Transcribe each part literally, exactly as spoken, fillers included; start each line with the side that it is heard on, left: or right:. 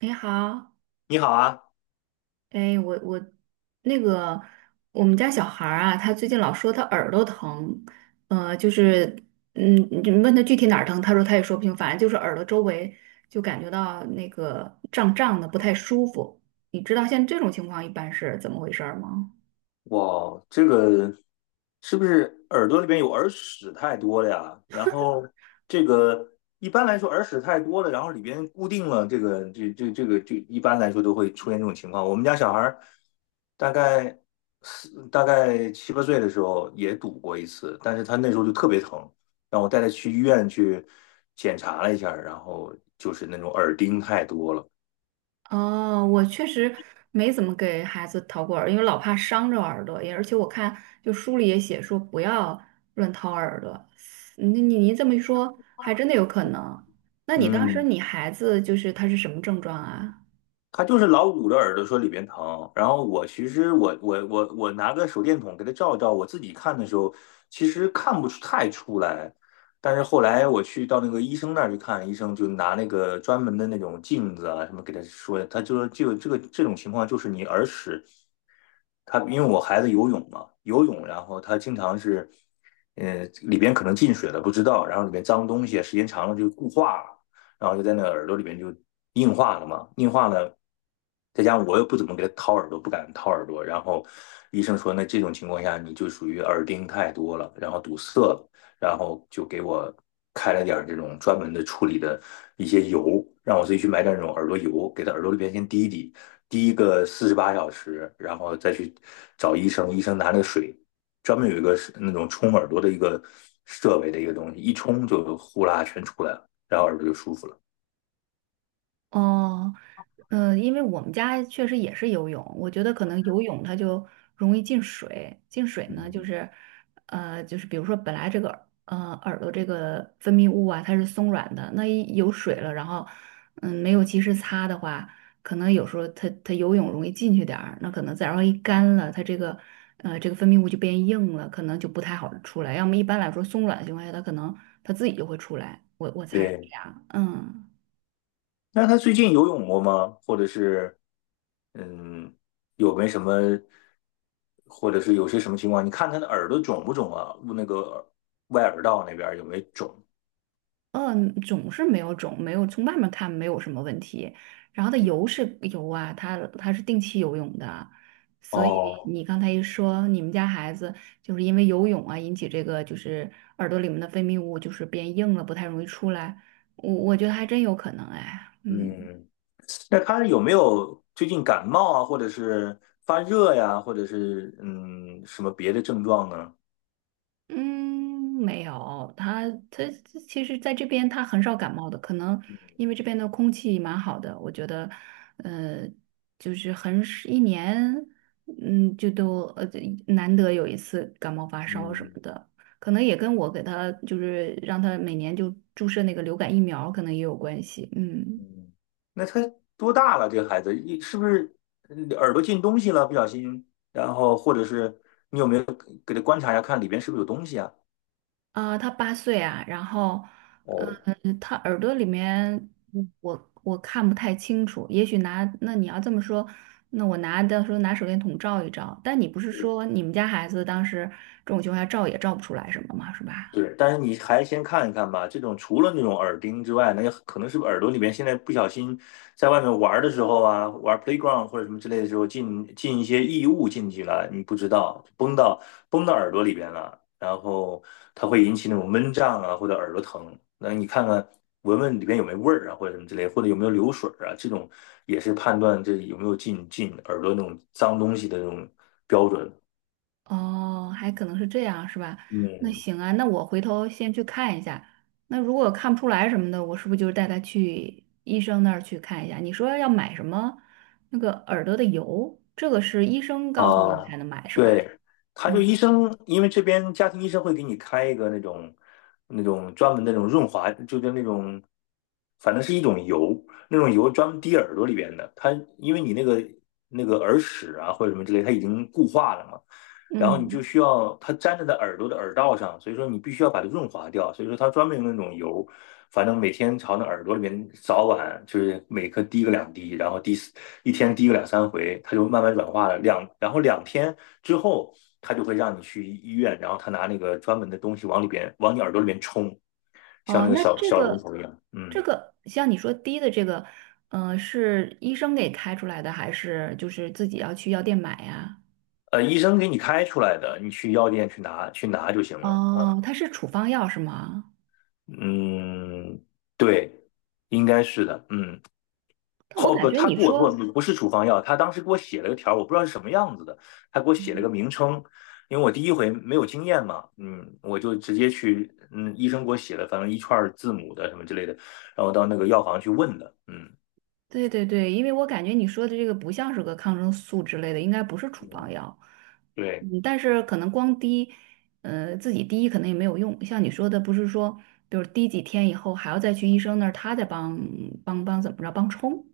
right: 你好。
left: 你好啊，
right: 哎，我我那个我们家小孩儿啊，他最近老说他耳朵疼。呃，就是嗯，你问他具体哪儿疼，他说他也说不清，反正就是耳朵周围就感觉到那个胀胀的，不太舒服。你知道像这种情况一般是怎么回事儿吗？
left: 哇，这个是不是耳朵里边有耳屎太多了呀？然后这个一般来说耳屎太多了，然后里边固定了这个这这这个这一般来说都会出现这种情况。我们家小孩儿大概四大概七八岁的时候也堵过一次，但是他那时候就特别疼，让我带他去医院去检查了一下儿然后就是那种耳钉太多了。
right: 哦，我确实没怎么给孩子掏过耳，因为老怕伤着耳朵也，而且我看就书里也写说不要乱掏耳朵。嗯，你你你这么一说，还真的有可能。那你当时
left: 嗯，
right: 你孩子就是他是什么症状啊？
left: 他就是老捂着耳朵说里边疼，然后我其实我我我我拿个手电筒给他照一照，我自己看的时候其实看不出太出来，但是后来我去到那个医生那儿去看，医生就拿那个专门的那种镜子啊什么给他说，他就说就这个这种情况就是你耳屎，他因为我孩子游泳嘛，游泳然后他经常是，呃里边可能进水了不知道，然后里边脏东西啊时间长了就固化了。然后就在那个耳朵里面就硬化了嘛，硬化了，再加上我又不怎么给他掏耳朵，不敢掏耳朵，然后医生说，那这种情况下你就属于耳钉太多了，然后堵塞了，然后就给我开了点儿这种专门的处理的一些油，让我自己去买点儿那种耳朵油，给他耳朵里边先滴一滴，滴一个四十八小时，然后再去找医生，医生拿那个水。专门有一个那种冲耳朵的一个设备的一个东西，一冲就呼啦全出来了。然后耳朵就舒服了。
right: 哦。嗯，呃因为我们家确实也是游泳，我觉得可能游泳它就容易进水，进水呢就
left: 嗯，
right: 是，呃，就是比如说本来这个呃耳朵这个分泌物啊它是松软的，那一有水了，然后嗯没有及时擦的话，可能有时候它它游泳容易进去点儿，那可能再然后一干了，它这个呃这个分泌物就变硬了，可能就不太好出来。要么一般来说松软的情况下，它可能它自己就会出来，我我猜是这
left: 对，
right: 样，嗯。
left: 那他最近游泳过吗？或者是，嗯，有没什么，或者是有些什么情况？你看他的耳朵肿不肿啊？那个耳外耳道那边有没有肿？
right: 嗯，肿是没有肿，没有从外面看没有什么问题。然后它游是游啊，它它是定期游泳的，所以
left: 哦，
right: 你刚才一说你们家孩子就是因为游泳啊引起这个就是耳朵里面的分泌物就是变硬了，不太容易出来，我我觉得还真有可能哎，嗯。
left: 嗯，那他有没有最近感冒啊，或者是发热呀，或者是嗯什么别的症状呢？
right: 嗯，没有，他他其实在这边他很少感冒的，可能因为这边的空气蛮好的，我觉得。呃，就是很是一年，嗯，就都呃难得有一次感冒发烧什么
left: 嗯。
right: 的，可能也跟我给他就是让他每年就注射那个流感疫苗，可能也有关系，嗯。
left: 嗯，那他多大了？这个孩子，一是不是嗯耳朵进东西了？不小心，然后或者是你有没有给他观察一下，看里边是不是有东西啊？
right: 啊、他八岁啊，然后，呃，
left: 哦，
right: 他耳朵里面嗯我我看不太清楚，也许拿那你要这么说，那我拿到时候拿手电筒照一照，但你不是说你们家孩子当时这种情况下照也照不出来什么嘛，是吧？
left: 对，但是你还先看一看吧。这种除了那种耳钉之外，那可能是不是耳朵里面现在不小心在外面玩的时候啊，玩 playground 或者什么之类的时候进进一些异物进去了，你不知道崩到崩到耳朵里边了，然后它会引起那种闷胀啊或者耳朵疼。那你看看闻闻里边有没有味儿啊或者什么之类，或者有没有流水啊，这种也是判断这有没有进进耳朵那种脏东西的那种标准。
right: 哦，还可能是这样，是吧？那
left: 嗯，
right: 行啊，那我回头先去看一下。那如果看不出来什么的，我是不是就带他去医生那儿去看一下？你说要买什么那个耳朵的油，这个是医生告诉你才
left: 啊，
right: 能买，是吧？
left: 对，他就医
right: 嗯
left: 生，因为这边家庭医生会给你开一个那种那种专门的那种润滑，就是那种，反正是一种油，那种油专门滴耳朵里边的。它因为你那个那个耳屎啊或者什么之类，它已经固化了嘛，然后你就
right: 嗯。
left: 需要它粘着在耳朵的耳道上，所以说你必须要把它润滑掉。所以说它专门用那种油反正每天朝那耳朵里面，早晚就是每颗滴个两滴，然后滴一天滴个两三回，它就慢慢软化了。两然后两天之后，它就会让你去医院，然后他拿那个专门的东西往里边往你耳朵里面冲，像那
right: 哦，
left: 个
right: 那
left: 小
right: 这
left: 小龙
right: 个
left: 头一样。
right: 这
left: 嗯，
right: 个像你说滴的这个，呃，是医生给开出来的，还是就是自己要去药店买呀？
left: 呃，医生给你开出来的，你去药店去拿去拿就行了。啊，
right: 哦，它是处方药是吗？
left: 嗯，对，应该是的。嗯。
right: 但我
left: 哦
right: 感
left: 不，
right: 觉
left: 他
right: 你
left: 给我给我
right: 说，
left: 不是处方药，他当时给我写了个条我不知道是什么样子的，他给我写了个
right: 嗯，
left: 名称，因为我第一回没有经验嘛，嗯，我就直接去，嗯，医生给我写了，反正一串字母的什么之类的，然后到那个药房去问的，嗯
right: 对对对，因为我感觉你说的这个不像是个抗生素之类的，应该不是处方
left: 嗯，
right: 药。
left: 对。
right: 嗯，但是可能光滴，呃，自己滴可能也没有用。像你说的，不是说，比如滴几天以后还要再去医生那儿，他再帮帮帮怎么着帮冲。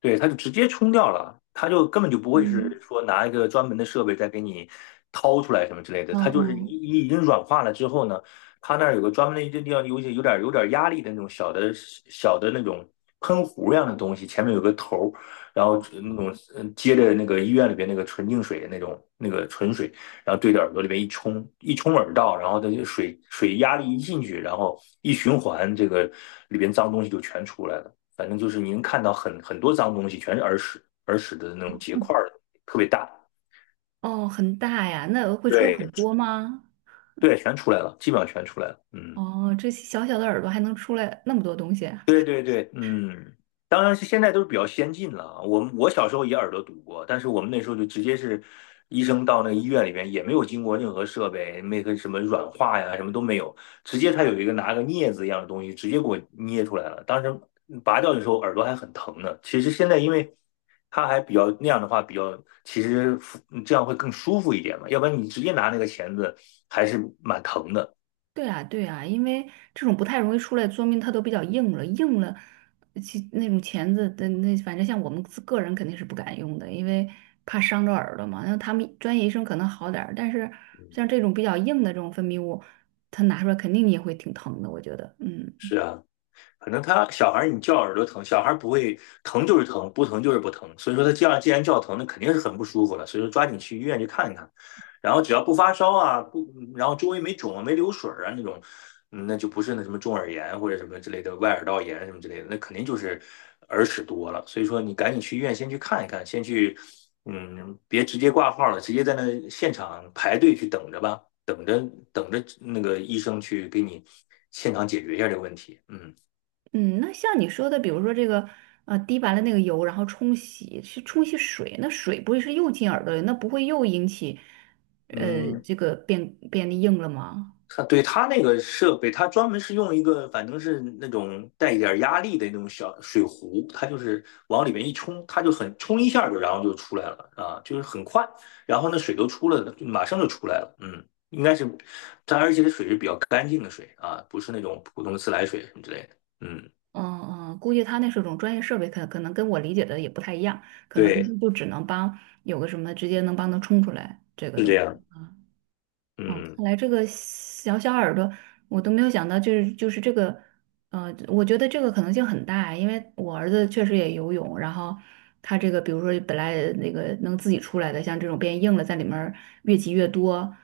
left: 对，它就直接冲掉了，它就根本就不会是
right: 嗯。
left: 说拿一个专门的设备再给你掏出来什么之类的，
right: 嗯
left: 它就是已
right: 嗯。
left: 已已经软化了之后呢，它那儿有个专门的一个地方，有些有点有点压力的那种小的小的那种喷壶一样的东西，前面有个头儿，然后那种嗯接着那个医院里边那个纯净水的那种那个纯水，然后对着耳朵里边一冲，一冲耳道，然后它就水水压力一进去，然后一循环，这个里边脏东西就全出来了。反正就是您看到很很多脏东西，全是耳屎，耳屎的那种结块儿，特别大。
right: 哦，很大呀，那会出来很
left: 对
right: 多吗？
left: 对，全出来了，基本上全出来了。嗯。
right: 哦，这小小的耳朵还能出来那么多东西啊？
left: 对对对，嗯，当然是现在都是比较先进了啊。我们我小时候也耳朵堵过，但是我们那时候就直接是医生到那个医院里边，也没有经过任何设备，那个什么软化呀，什么都没有，直接他有一个拿个镊子一样的东西，直接给我捏出来了。当时拔掉的时候耳朵还很疼呢。其实现在因为他还比较那样的话，比较其实服这样会更舒服一点嘛，要不然你直接拿那个钳子还是蛮疼的。
right: 对啊，对啊，因为这种不太容易出来，说明它都比较硬了，硬了，其那种钳子的那，反正像我们自个人肯定是不敢用的，因为怕伤着耳朵嘛。那他们专业医生可能好点儿，但是
left: 嗯，
right: 像这种比较硬的这种分泌物，它拿出来肯定你也会挺疼的，我觉得，嗯。
left: 是啊，可能他小孩你叫耳朵疼，小孩不会疼就是疼，不疼就是不疼。所以说他叫既然叫疼，那肯定是很不舒服了。所以说抓紧去医院去看一看，然后只要不发烧啊，不，然后周围没肿啊、没流水啊那种，嗯那就不是那什么中耳炎或者什么之类的外耳道炎什么之类的，那肯定就是耳屎多了。所以说你赶紧去医院先去看一看，先去，嗯，别直接挂号了，直接在那现场排队去等着吧，等着等着那个医生去给你现场解决一下这个问题，嗯。
right: 嗯，那像你说的，比如说这个，呃，滴完了那个油，然后冲洗，去冲洗水，那水不会是又进耳朵里，那不会又引起，呃，
left: 嗯，
right: 这个变变硬了吗？
left: 他对他那个设备，他专门是用一个，反正是那种带一点压力的那种小水壶，它就是往里面一冲，它就很冲一下就，然后就出来了啊，就是很快，然后那水都出来了，马上就出来了。嗯，应该是它，而且这水是比较干净的水啊，不是那种普通的自来水什么之类的。嗯，
right: 嗯嗯，估计他那是种专业设备，可可能跟我理解的也不太一样，可能他
left: 对，
right: 们就只能帮有个什么直接能帮他冲出来这个
left: 是
right: 东
left: 这
right: 西。
left: 样。
right: 啊。哦，
left: 嗯
right: 看来这个小小耳朵，我都没有想到，就是就是这个，呃，我觉得这个可能性很大，因为我儿子确实也游泳，然后他这个，比如说本来那个能自己出来的，像这种变硬了，在里面儿越积越多，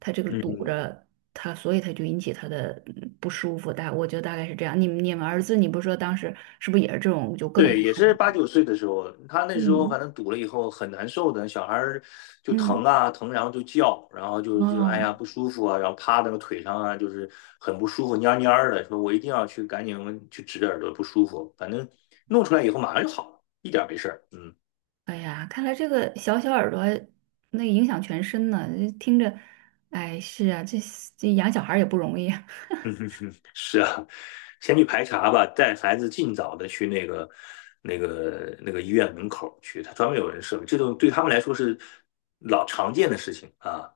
right: 他这个堵
left: 嗯。
right: 着他，所以他就引起他的嗯不舒服。大，我觉得大概是这样。你们你们儿子，你不是说当时是不是也是这种，就各种
left: 对，
right: 不
left: 也
right: 舒
left: 是八
right: 服？
left: 九岁的时候，他那时候
right: 嗯
left: 反正堵了以后很难受的，小孩儿就疼
right: 嗯，
left: 啊疼，然后就叫，然后就就哎
right: 哦。
left: 呀不舒服啊，然后趴在那个腿上啊，就是很不舒服，蔫儿蔫儿的，说我一定要去赶紧去指耳朵不舒服，反正弄出来以后马上就好了，一点儿没事儿。嗯，
right: 哎呀，看来这个小小耳朵那影响全身呢，听着，哎，是啊，这这养小孩儿也不容易啊
left: 嗯哼哼，是啊，先去排查吧，带孩子尽早的去那个那个那个医院门口去，他专门有人设备这种对他们来说是老常见的事情啊，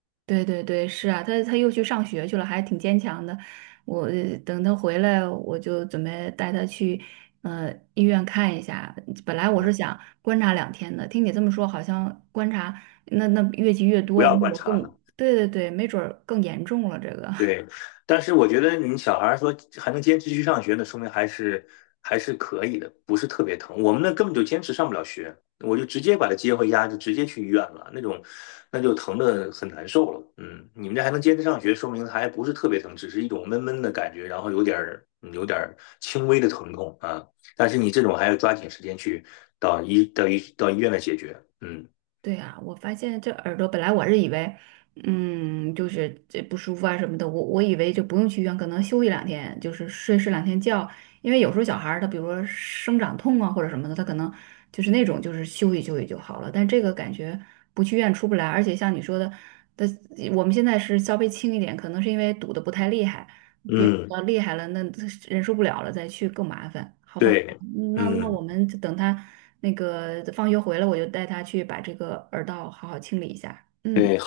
right: 对对对，是啊，他他又去上学去了，还挺坚强的。我呃等他回来，我就准备带他去呃医院看一下。本来我是
left: 嗯，
right: 想观察两天的，听你这么说，好像观察那那越积越
left: 不
right: 多，没
left: 要
right: 准
left: 观
right: 儿
left: 察
right: 更，
left: 了。
right: 对对对，没准儿更严重了这个。
left: 对，但是我觉得你小孩儿说还能坚持去上学呢，说明还是还是可以的，不是特别疼。我们那根本就坚持上不了学，我就直接把他接回家，就直接去医院了，那种那就疼的很难受了。嗯，你们这还能坚持上学，说明还不是特别疼，只是一种闷闷的感觉，然后有点儿嗯有点儿轻微的疼痛啊。但是你这种还要抓紧时间去到医到医到医院来解决。嗯
right: 对啊，我发现这耳朵本来我是以为，嗯，就是这不舒服啊什么的，我我以为就不用去医院，可能休息两天，就是睡睡两天觉，因为有时候小孩儿他比如说生长痛啊或者什么的，他可能就是那种就是休息休息就好了，但这个感觉不去医院出不来，而且像你说的，的我们现在是稍微轻一点，可能是因为堵得不太厉害，别堵
left: 嗯，
right: 得厉害了那忍受不了了再去更麻烦，好吧。
left: 对，
right: 那那我
left: 嗯。
right: 们就等他那个放学回来，我就带他去把这个耳道好好清理一下。嗯，
left: 对。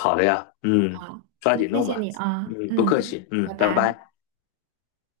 left: 嗯，
right: 好，
left: 抓
right: 那
left: 紧
right: 谢
left: 弄
right: 谢
left: 吧。
right: 你啊，
left: 嗯，不客
right: 嗯，
left: 气。
right: 拜
left: 嗯，拜
right: 拜。
left: 拜。